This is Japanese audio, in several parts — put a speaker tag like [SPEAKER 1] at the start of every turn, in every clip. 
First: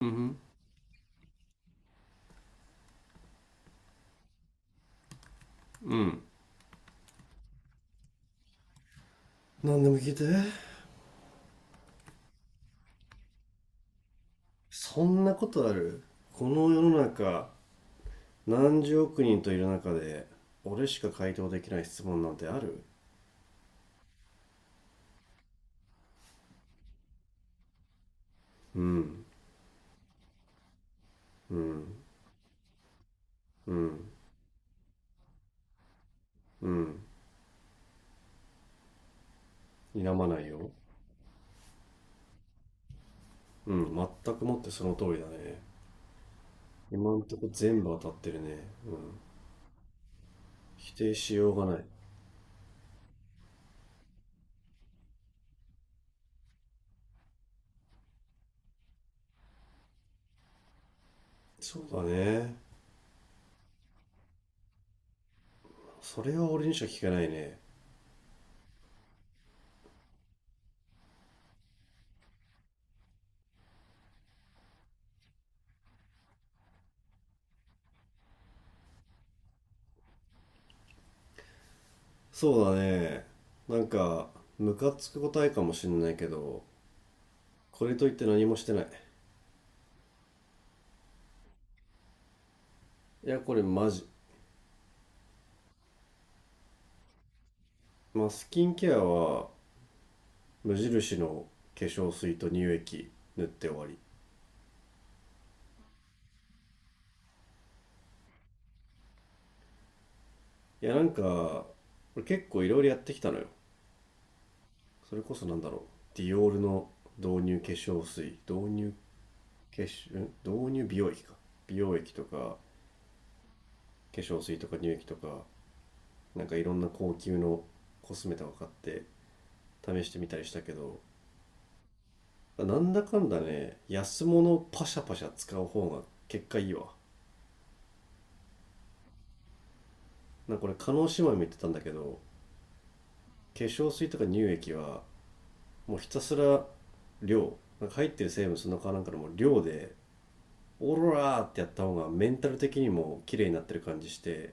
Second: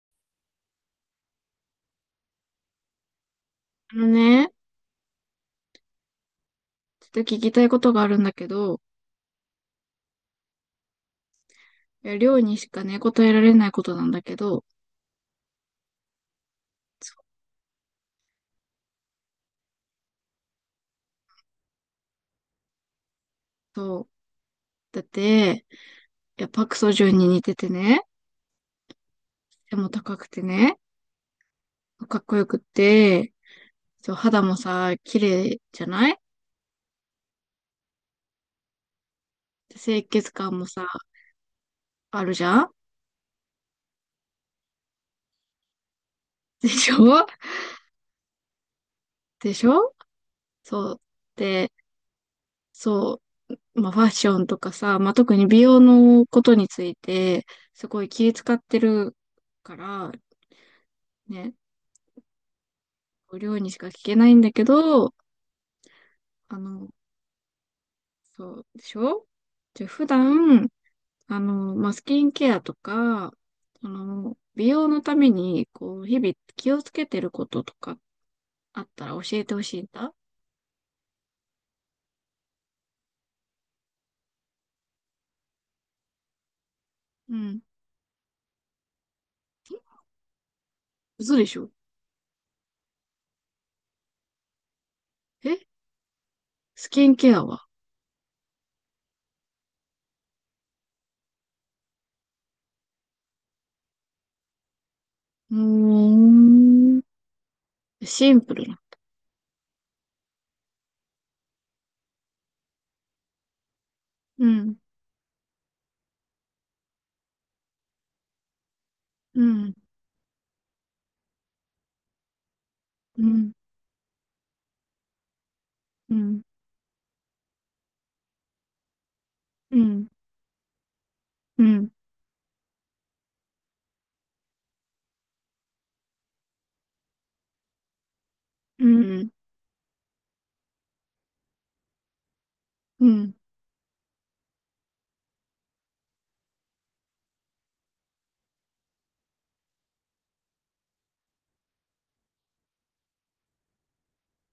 [SPEAKER 1] うん。
[SPEAKER 2] あのね、
[SPEAKER 1] うん。
[SPEAKER 2] ちょっと聞きたいことがあるんだけど、
[SPEAKER 1] 何でも聞いて。
[SPEAKER 2] いや、りょうにしかね、答えられないことなんだけど、
[SPEAKER 1] そんなことある？この世の中、何十億人といる中で俺しか回答できない質問なんてある？
[SPEAKER 2] そう。だって、いや、パクソジュンに似ててね、
[SPEAKER 1] うん。
[SPEAKER 2] 背も高くてね、
[SPEAKER 1] うん。
[SPEAKER 2] かっこよくって、
[SPEAKER 1] うん。
[SPEAKER 2] そう、肌もさ、綺麗じゃない。
[SPEAKER 1] うん。
[SPEAKER 2] で
[SPEAKER 1] 否
[SPEAKER 2] 清
[SPEAKER 1] ま
[SPEAKER 2] 潔
[SPEAKER 1] ない
[SPEAKER 2] 感も
[SPEAKER 1] よ。
[SPEAKER 2] さ、あるじゃん。
[SPEAKER 1] うん。全くもってその通りだね。
[SPEAKER 2] でしょ。
[SPEAKER 1] 今んとこ全部当たってるね。うん。
[SPEAKER 2] でしょ。そ
[SPEAKER 1] 否
[SPEAKER 2] う。
[SPEAKER 1] 定しようが
[SPEAKER 2] で、
[SPEAKER 1] ない。
[SPEAKER 2] そう、まあ、ファッションとかさ、まあ、特に美容のことについて、すごい気遣ってるから、ね、
[SPEAKER 1] そうだね。
[SPEAKER 2] りょうにしか聞けないんだけど、
[SPEAKER 1] それは
[SPEAKER 2] あ
[SPEAKER 1] 俺にしか
[SPEAKER 2] の、
[SPEAKER 1] 聞けないね。
[SPEAKER 2] そうでしょ。じゃあ普段、まあ、スキンケアとか、その、美容のために、こう、日々気をつけてることとかあったら教えてほしいんだ。
[SPEAKER 1] そうだね。なんかムカつく答えかもしんないけど、
[SPEAKER 2] うん。
[SPEAKER 1] これといって何もしてない。
[SPEAKER 2] え、嘘でしょ。
[SPEAKER 1] いやこれマジ、
[SPEAKER 2] え、スキンケアは。
[SPEAKER 1] まあ、スキンケアは無印の化粧水と乳液塗って終わり。
[SPEAKER 2] うーん。シンプルな。
[SPEAKER 1] いやなんか俺結構いろいろやってきたのよ。
[SPEAKER 2] うん。
[SPEAKER 1] それこそなんだろう、ディオールの導入化粧水、導入
[SPEAKER 2] うん。
[SPEAKER 1] 化粧ん、導入美容液か、美容液とか化
[SPEAKER 2] うん。
[SPEAKER 1] 粧水とか乳液とか、
[SPEAKER 2] うん。
[SPEAKER 1] なんかいろんな高級のコスメとか買って
[SPEAKER 2] う
[SPEAKER 1] 試
[SPEAKER 2] ん。
[SPEAKER 1] してみたりしたけど、
[SPEAKER 2] うん。
[SPEAKER 1] なんだかんだね安物パシャパシャ使う方が結果いいわ。
[SPEAKER 2] うん。
[SPEAKER 1] なんかこれ加納姉妹も言ってたんだけど、
[SPEAKER 2] うん。
[SPEAKER 1] 化粧水とか乳液はもうひたすら量、なんか入ってる成分そのかなんかのもう量で、オーロラーってやった方がメンタル的にも綺麗になってる感じして、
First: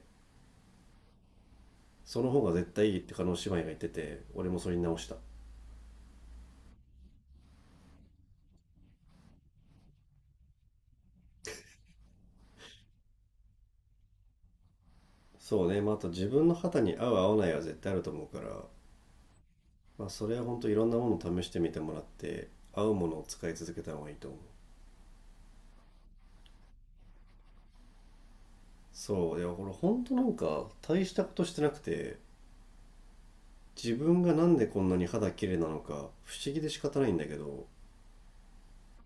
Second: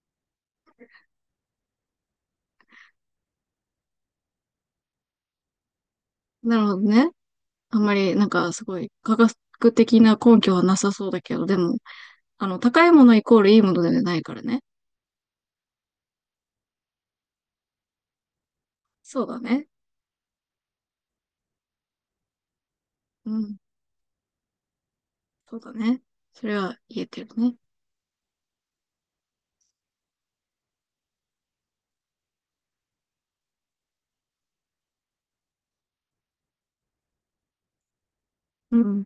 [SPEAKER 1] その方が絶対いいって加納姉妹が言ってて、俺もそれに直した。
[SPEAKER 2] なるほどね。あんまり、なんか、すごい、科学的な根拠はなさそうだけど、でも、高いものイコールいいものではないからね。
[SPEAKER 1] そうね、まああと自分の肌に合う合わないは絶対あると思うから、
[SPEAKER 2] そうだね。
[SPEAKER 1] まあそれは本当いろんなものを試してみてもらって、合うものを
[SPEAKER 2] う
[SPEAKER 1] 使い
[SPEAKER 2] ん。
[SPEAKER 1] 続けた方がいいと思う。
[SPEAKER 2] そうだね。それは言えてるね。
[SPEAKER 1] そういやこれ本当なんか大したことしてなくて、自分がなんでこんなに肌綺麗なのか不思議で仕方ないんだけど、
[SPEAKER 2] うん。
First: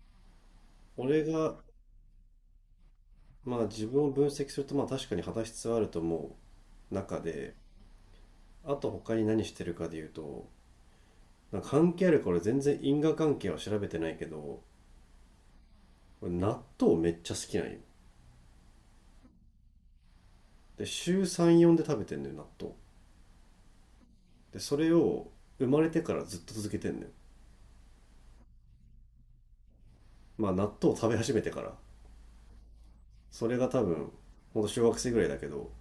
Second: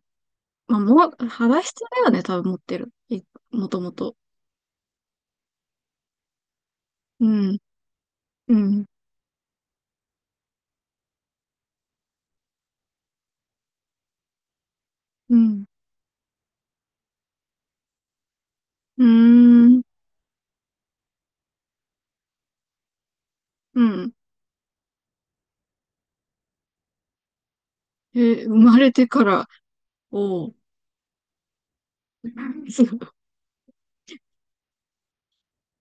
[SPEAKER 2] まあ、も
[SPEAKER 1] 俺
[SPEAKER 2] う、
[SPEAKER 1] が、
[SPEAKER 2] 肌質だよね、多分持ってる。
[SPEAKER 1] まあ
[SPEAKER 2] もと
[SPEAKER 1] 自
[SPEAKER 2] も
[SPEAKER 1] 分を
[SPEAKER 2] と。
[SPEAKER 1] 分析すると、まあ確かに肌質はあると思う中
[SPEAKER 2] う
[SPEAKER 1] で、
[SPEAKER 2] ん。う
[SPEAKER 1] あ
[SPEAKER 2] ん。
[SPEAKER 1] と他に何してるかで言うと、なんか関係あるか、俺全然因果関係は調べてないけど、
[SPEAKER 2] うん。
[SPEAKER 1] 俺納豆めっちゃ好きなんよ。
[SPEAKER 2] うーん。
[SPEAKER 1] で、週3、4で食べてんのよ、納豆。
[SPEAKER 2] うん。
[SPEAKER 1] で、それを生まれてからずっと続けてんのよ。
[SPEAKER 2] えー、生まれてから、お
[SPEAKER 1] まあ
[SPEAKER 2] う。
[SPEAKER 1] 納豆を食べ始めてから。
[SPEAKER 2] そう。
[SPEAKER 1] それが多分、ほんと小学生ぐらいだけど、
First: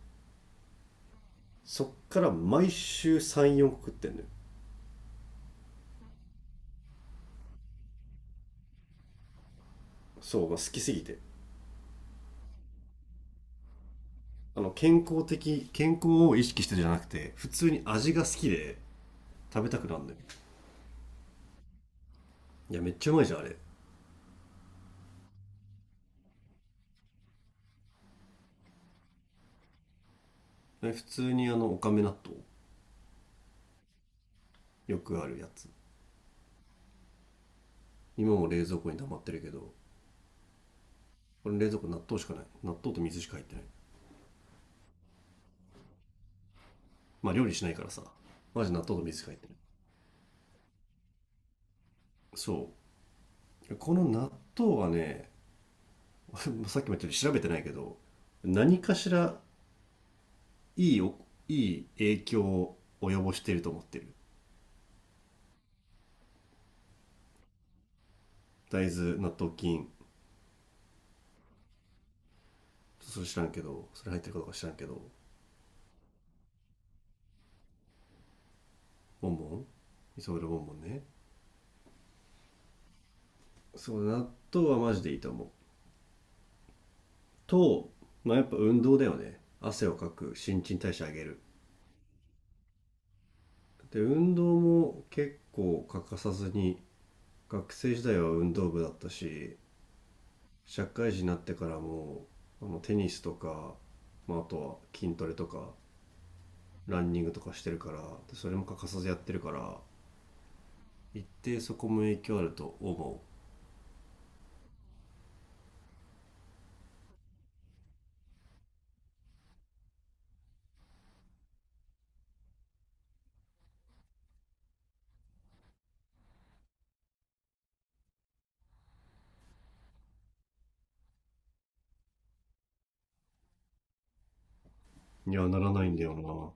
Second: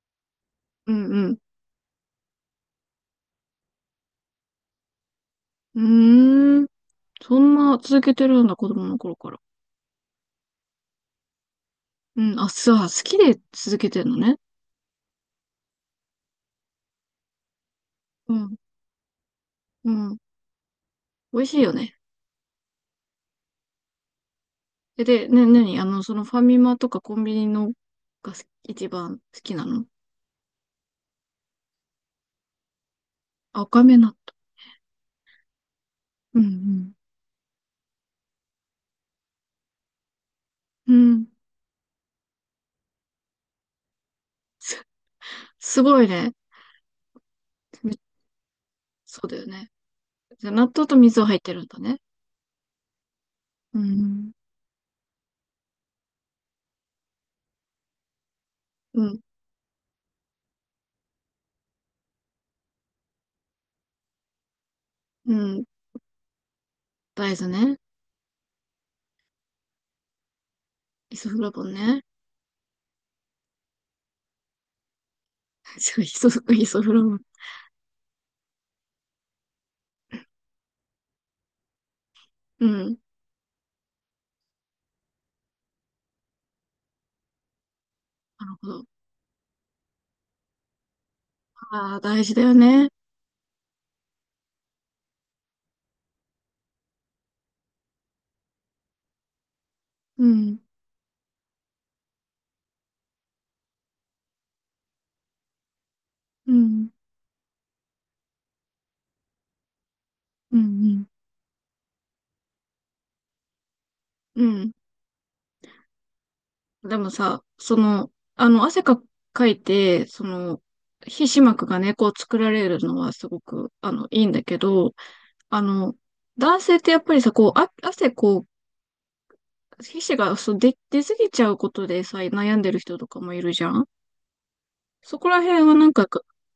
[SPEAKER 2] うん。
[SPEAKER 1] そっから毎週3、4個食ってんのよ。
[SPEAKER 2] うん。うーん。そんな続けてるんだ、子供の頃から。
[SPEAKER 1] そう、まあ、好きすぎて。
[SPEAKER 2] うん。あ、そう、好きで続けてるのね。
[SPEAKER 1] あの健康を意識してるじゃなくて、普通に味が好
[SPEAKER 2] う
[SPEAKER 1] き
[SPEAKER 2] ん。
[SPEAKER 1] で食べたく
[SPEAKER 2] う
[SPEAKER 1] なるんだ
[SPEAKER 2] ん。
[SPEAKER 1] よ。
[SPEAKER 2] 美味しいよね。
[SPEAKER 1] いやめっちゃうまいじゃんあれ。
[SPEAKER 2] え、で、ね、なに、そのファミマとかコンビニのが好き、一番好きなの。
[SPEAKER 1] あれ普通にあのおかめ納豆、
[SPEAKER 2] 赤目納
[SPEAKER 1] よくあるやつ。
[SPEAKER 2] 豆。うん。
[SPEAKER 1] 今も冷蔵庫に溜まってるけど、
[SPEAKER 2] うん。うん。
[SPEAKER 1] これ冷蔵庫納豆しかない、納豆と水しか入ってない。
[SPEAKER 2] す、すごいね。
[SPEAKER 1] まあ料理しないか
[SPEAKER 2] め
[SPEAKER 1] らさ、マジ納豆と水
[SPEAKER 2] そ
[SPEAKER 1] し
[SPEAKER 2] う
[SPEAKER 1] か入
[SPEAKER 2] だ
[SPEAKER 1] っ
[SPEAKER 2] よ
[SPEAKER 1] てない。
[SPEAKER 2] ね。じゃあ、納豆と水は入ってるんだね。
[SPEAKER 1] そう
[SPEAKER 2] う
[SPEAKER 1] この納
[SPEAKER 2] ん。
[SPEAKER 1] 豆はね、 さっきも言ったように調べてないけど、何か
[SPEAKER 2] う
[SPEAKER 1] し
[SPEAKER 2] ん。
[SPEAKER 1] らいいおいい影響を及ぼしていると思ってる。
[SPEAKER 2] うん。大豆ね。
[SPEAKER 1] 大豆納豆菌。
[SPEAKER 2] イソフラボンね。
[SPEAKER 1] それ知らんけど、それ入ってるかどうか知らんけど。
[SPEAKER 2] そう、イソフラボン。
[SPEAKER 1] ボンボン、磯村ボンボンね。
[SPEAKER 2] うん。
[SPEAKER 1] そう納豆はマジでいいと思うと、まあや
[SPEAKER 2] な
[SPEAKER 1] っ
[SPEAKER 2] る
[SPEAKER 1] ぱ
[SPEAKER 2] ほ
[SPEAKER 1] 運
[SPEAKER 2] ど。
[SPEAKER 1] 動だよね、汗をかく、新陳代謝上げる。
[SPEAKER 2] ああ、大事だよね。
[SPEAKER 1] で運動も結構欠かさずに、学生時代は運動部だったし、
[SPEAKER 2] うん。
[SPEAKER 1] 社会人になってからもあのテニスとか、まあ、あとは筋トレとか
[SPEAKER 2] うん。
[SPEAKER 1] ランニングとかしてるから、それも欠かさずやってるから、
[SPEAKER 2] うん。うん。
[SPEAKER 1] 一定そこも影響あると思
[SPEAKER 2] うん。でもさ、その、あの、汗か、かいて、その、皮脂膜がね、こう作られるのはすごく、いいんだけど、あの、男性ってやっぱりさ、こう、あ、汗、こう、皮脂が、そう、出すぎちゃうことでさ、悩んでる人とかもいるじゃん。そこ
[SPEAKER 1] う。い
[SPEAKER 2] ら
[SPEAKER 1] やな
[SPEAKER 2] 辺
[SPEAKER 1] ら
[SPEAKER 2] は
[SPEAKER 1] な
[SPEAKER 2] な
[SPEAKER 1] い
[SPEAKER 2] ん
[SPEAKER 1] んだ
[SPEAKER 2] か、
[SPEAKER 1] よな。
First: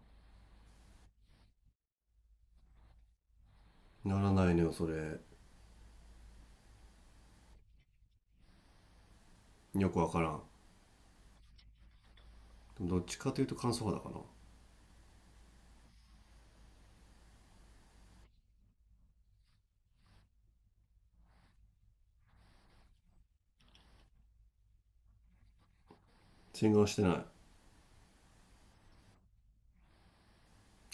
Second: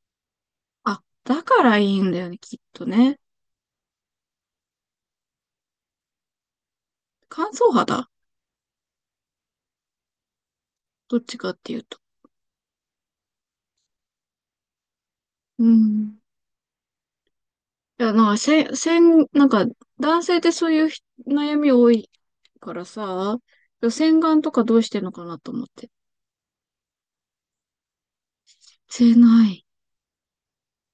[SPEAKER 2] あ、だからいいんだよね、きっとね。
[SPEAKER 1] ならないのよそれ。
[SPEAKER 2] 乾燥肌、
[SPEAKER 1] よくわからん。
[SPEAKER 2] どっちかっていうと。
[SPEAKER 1] どっちかというと乾燥肌かな。
[SPEAKER 2] うん。いや、なんか、せ、せん、なんか、男性ってそういう悩み多いからさ、洗顔とかどうしてんのかなと思って。
[SPEAKER 1] 洗顔してない。
[SPEAKER 2] してない。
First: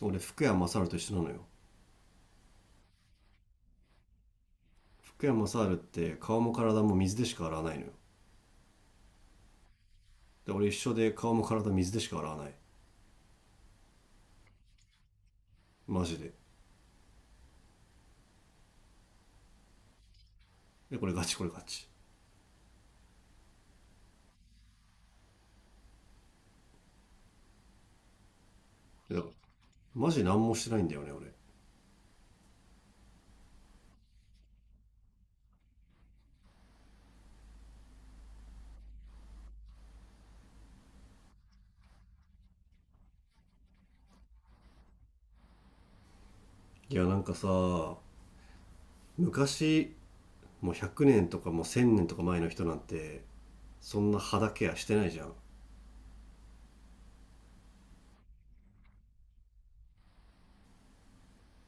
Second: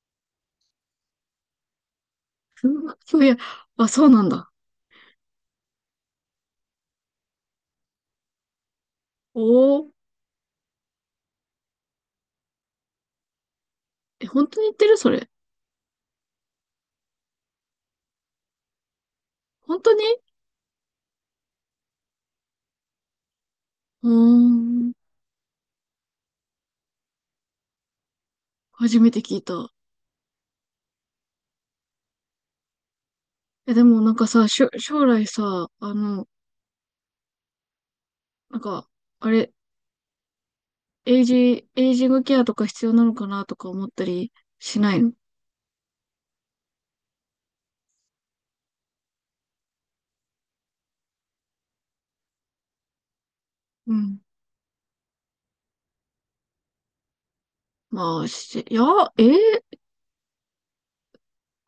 [SPEAKER 1] 俺福山雅治と一緒なのよ。
[SPEAKER 2] うわ、そういや、あ、そうなんだ。
[SPEAKER 1] 福山雅治って顔も体も水でしか洗わないのよ。
[SPEAKER 2] おー。
[SPEAKER 1] で俺一緒で顔も体水でしか洗わない。
[SPEAKER 2] え、本当に言ってるそれ？
[SPEAKER 1] マジで。
[SPEAKER 2] 本当に。
[SPEAKER 1] でこれガチ、これガチ。
[SPEAKER 2] うーん。初め
[SPEAKER 1] で
[SPEAKER 2] て
[SPEAKER 1] だから、
[SPEAKER 2] 聞いた。
[SPEAKER 1] マジ何もしてないんだよね俺。
[SPEAKER 2] え、でもなんかさ、将来さ、あの、なんか、あれ、エイジングケアとか必要なのかなとか思ったりしないの？
[SPEAKER 1] いやなんかさ、昔、もう100年とか、もう1000年とか前の人なんて、
[SPEAKER 2] う
[SPEAKER 1] そんな
[SPEAKER 2] ん。
[SPEAKER 1] 肌ケアしてないじゃん。い
[SPEAKER 2] まあ、しいや、えー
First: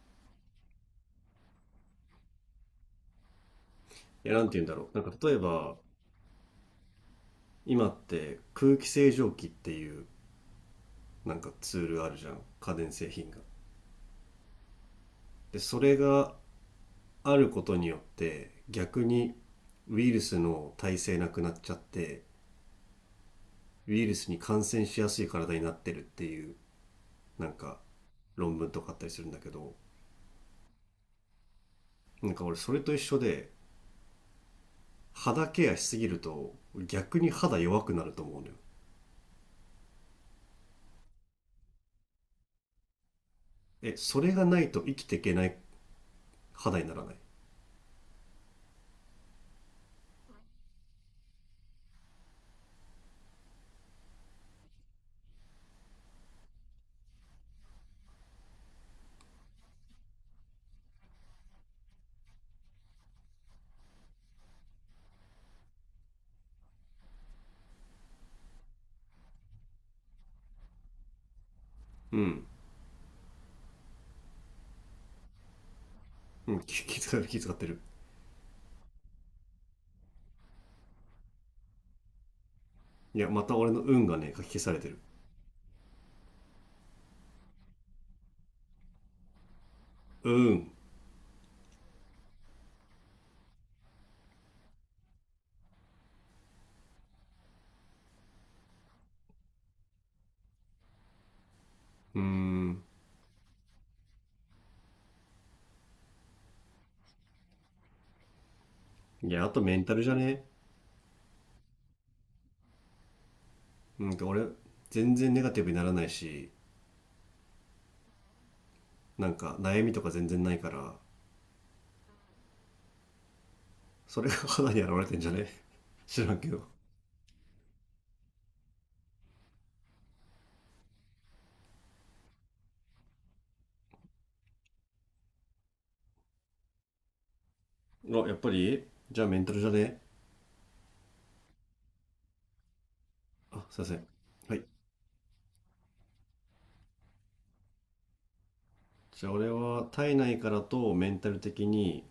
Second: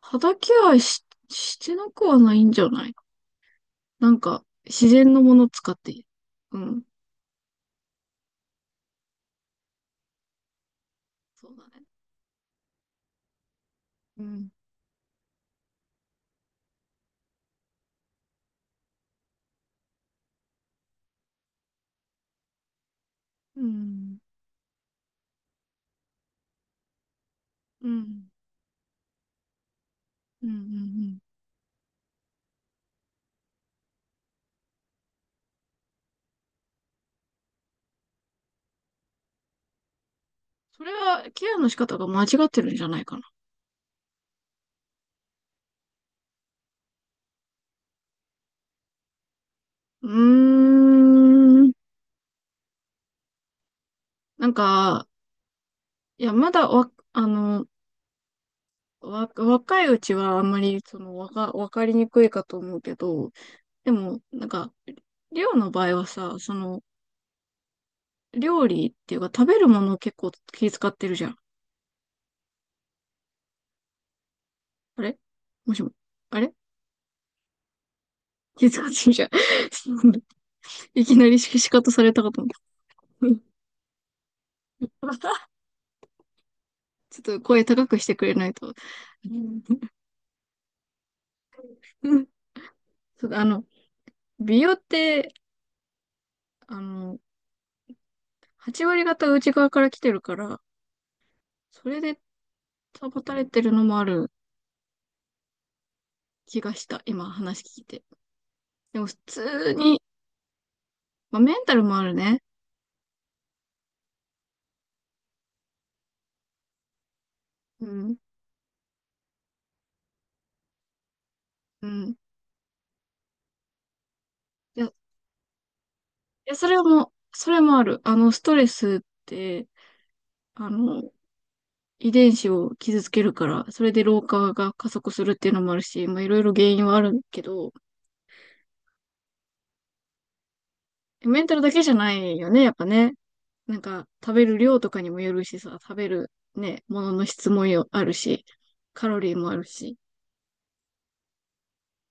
[SPEAKER 2] 肌ケアし、してなくはないんじゃない。なん
[SPEAKER 1] やな
[SPEAKER 2] か、
[SPEAKER 1] んて言うんだ
[SPEAKER 2] 自
[SPEAKER 1] ろう、なんか
[SPEAKER 2] 然のも
[SPEAKER 1] 例え
[SPEAKER 2] の使っ
[SPEAKER 1] ば、
[SPEAKER 2] て。うん。
[SPEAKER 1] 今って空気清浄機っていう、なん
[SPEAKER 2] そ
[SPEAKER 1] か
[SPEAKER 2] うだ
[SPEAKER 1] ツ
[SPEAKER 2] ね。
[SPEAKER 1] ールあるじゃん、家電製品が。
[SPEAKER 2] うん。
[SPEAKER 1] でそれがあることによって、逆にウイルスの耐性なくなっちゃって、
[SPEAKER 2] う
[SPEAKER 1] ウイル
[SPEAKER 2] ん。
[SPEAKER 1] スに感染しやすい体になってるっていう、なんか
[SPEAKER 2] うん。
[SPEAKER 1] 論文とかあったりするんだけど、
[SPEAKER 2] うん。うん。
[SPEAKER 1] なんか俺それと一緒で、肌ケアしすぎると逆に肌弱くなると思うのよ。
[SPEAKER 2] それは、ケアの仕方が間違ってるんじゃないかな。
[SPEAKER 1] えそれがないと生きていけない肌にならない。
[SPEAKER 2] うーん。なんか、いや、まだわ、あの、若いうちはあんまり、その、わかりにくいかと思うけど、でも、なんか、りょうの場合はさ、その、料理っていうか、食べるものを結構気遣ってるじゃん。
[SPEAKER 1] うん。
[SPEAKER 2] あれ。もしも。あ
[SPEAKER 1] う
[SPEAKER 2] れ。
[SPEAKER 1] ん、気遣ってる。
[SPEAKER 2] 気遣ってるじゃん。いきなり仕方されたかと思
[SPEAKER 1] いや、
[SPEAKER 2] っ
[SPEAKER 1] また俺の運がね、書き消され
[SPEAKER 2] た。
[SPEAKER 1] てる。
[SPEAKER 2] ちょっと声高くしてくれないと。
[SPEAKER 1] うん。
[SPEAKER 2] そう、あの、美容って、あの、8割方内側から来てるから、それ
[SPEAKER 1] う
[SPEAKER 2] で
[SPEAKER 1] ーん。
[SPEAKER 2] 保たれてるのもある気がした。今話聞いて。でも普
[SPEAKER 1] いや、あと
[SPEAKER 2] 通
[SPEAKER 1] メンタ
[SPEAKER 2] に、
[SPEAKER 1] ルじゃね？
[SPEAKER 2] まあ、メンタルもあるね。
[SPEAKER 1] なんか俺、全然ネガティブにならないし、
[SPEAKER 2] うん。
[SPEAKER 1] なんか悩みとか全然ないから、
[SPEAKER 2] うん。
[SPEAKER 1] それが肌
[SPEAKER 2] い
[SPEAKER 1] に
[SPEAKER 2] や、
[SPEAKER 1] 現
[SPEAKER 2] い
[SPEAKER 1] れてんじゃね？ 知らんけ
[SPEAKER 2] や
[SPEAKER 1] ど。
[SPEAKER 2] それも、それもある。あの、ストレスって、あの、遺伝子を傷つけるから、それで老化が加速するっていうのもあるし、まあ、いろいろ原因はあるけど、
[SPEAKER 1] あやっぱりじゃあメンタルじゃね？
[SPEAKER 2] メンタルだけじゃないよね、やっぱね。
[SPEAKER 1] あす
[SPEAKER 2] な
[SPEAKER 1] い
[SPEAKER 2] ん
[SPEAKER 1] ません。
[SPEAKER 2] か、食べ
[SPEAKER 1] は
[SPEAKER 2] る
[SPEAKER 1] い。
[SPEAKER 2] 量とかにもよるしさ、食べるね、ものの質もよ、あるし、カロ
[SPEAKER 1] じゃあ
[SPEAKER 2] リー
[SPEAKER 1] 俺
[SPEAKER 2] もある
[SPEAKER 1] は
[SPEAKER 2] し、
[SPEAKER 1] 体内からとメンタル的に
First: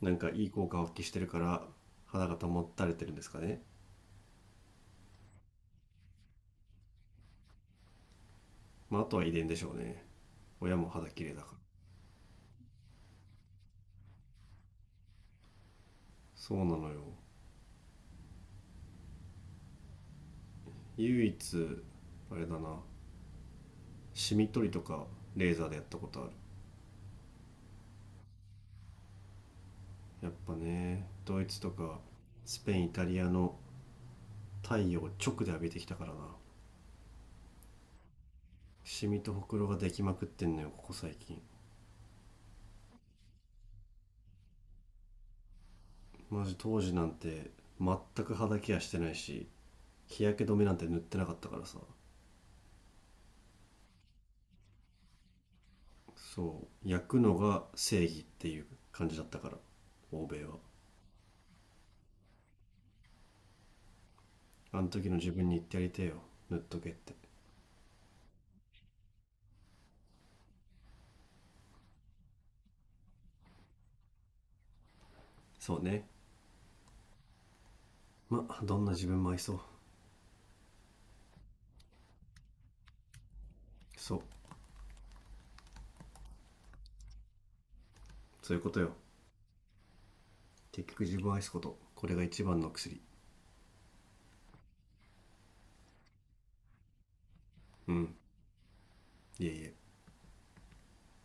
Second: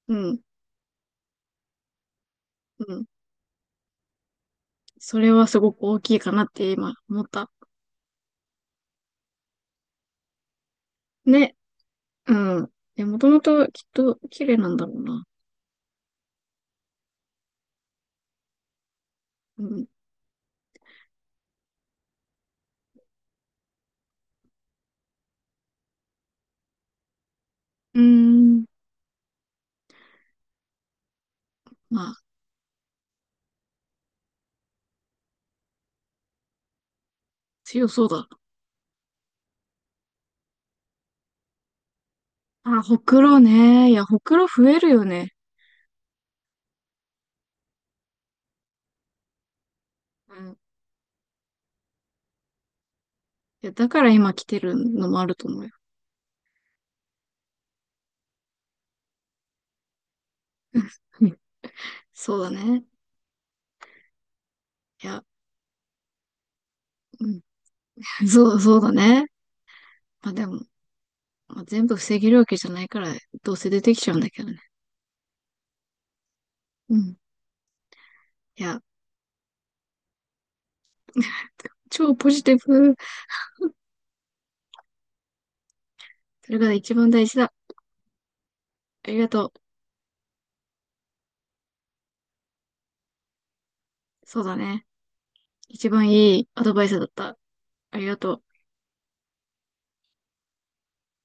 [SPEAKER 1] な
[SPEAKER 2] う
[SPEAKER 1] んか
[SPEAKER 2] ん、
[SPEAKER 1] いい効果を発揮してるから、肌が保た
[SPEAKER 2] う
[SPEAKER 1] れて
[SPEAKER 2] ん。
[SPEAKER 1] るんですかね？
[SPEAKER 2] それはすごく大きいかなって今思った。
[SPEAKER 1] まああとは遺伝でしょうね、親も肌綺麗だか
[SPEAKER 2] ね、
[SPEAKER 1] ら。
[SPEAKER 2] うん。で、もともときっと綺麗なんだろうな。
[SPEAKER 1] そうなのよ。
[SPEAKER 2] うん。
[SPEAKER 1] 唯一あれだな、シミ取りとかレーザーでやったことある。
[SPEAKER 2] うーん。
[SPEAKER 1] やっぱねドイツとか
[SPEAKER 2] まあ、
[SPEAKER 1] スペイン、イタリアの太陽を直で浴びてきたからな。
[SPEAKER 2] 強そうだ。
[SPEAKER 1] シミとほくろができまくってんのよ、ここ最近。
[SPEAKER 2] あ、ほくろね。いや、ほくろ増えるよね。
[SPEAKER 1] マジ当時なんて全く肌ケアしてないし、日
[SPEAKER 2] う
[SPEAKER 1] 焼け
[SPEAKER 2] ん。
[SPEAKER 1] 止
[SPEAKER 2] い
[SPEAKER 1] めなんて塗ってなかったからさ。
[SPEAKER 2] や、だから今来てるのもあると思うよ。
[SPEAKER 1] そう焼くのが正義っていう感じだったから、欧米は。
[SPEAKER 2] そうだね。
[SPEAKER 1] あの
[SPEAKER 2] い
[SPEAKER 1] 時の
[SPEAKER 2] や、
[SPEAKER 1] 自分に言ってやりてえよ、塗っとけって。
[SPEAKER 2] うん。そう、そうだね。まあでも、まあ、全部防げるわけじゃないから、どうせ出てきちゃうんだけどね。
[SPEAKER 1] そうね。
[SPEAKER 2] うん。
[SPEAKER 1] まあ
[SPEAKER 2] い
[SPEAKER 1] ど
[SPEAKER 2] や、
[SPEAKER 1] んな自分も愛そう。
[SPEAKER 2] 超ポジティブ。
[SPEAKER 1] そう。
[SPEAKER 2] それが一番大事だ。
[SPEAKER 1] そういうことよ。
[SPEAKER 2] ありがとう。
[SPEAKER 1] 結局自分を愛すこと、これが一番の薬。
[SPEAKER 2] そうだね。一番いいアドバイスだった。
[SPEAKER 1] う
[SPEAKER 2] あり
[SPEAKER 1] ん。
[SPEAKER 2] がとう。
[SPEAKER 1] いえいえ。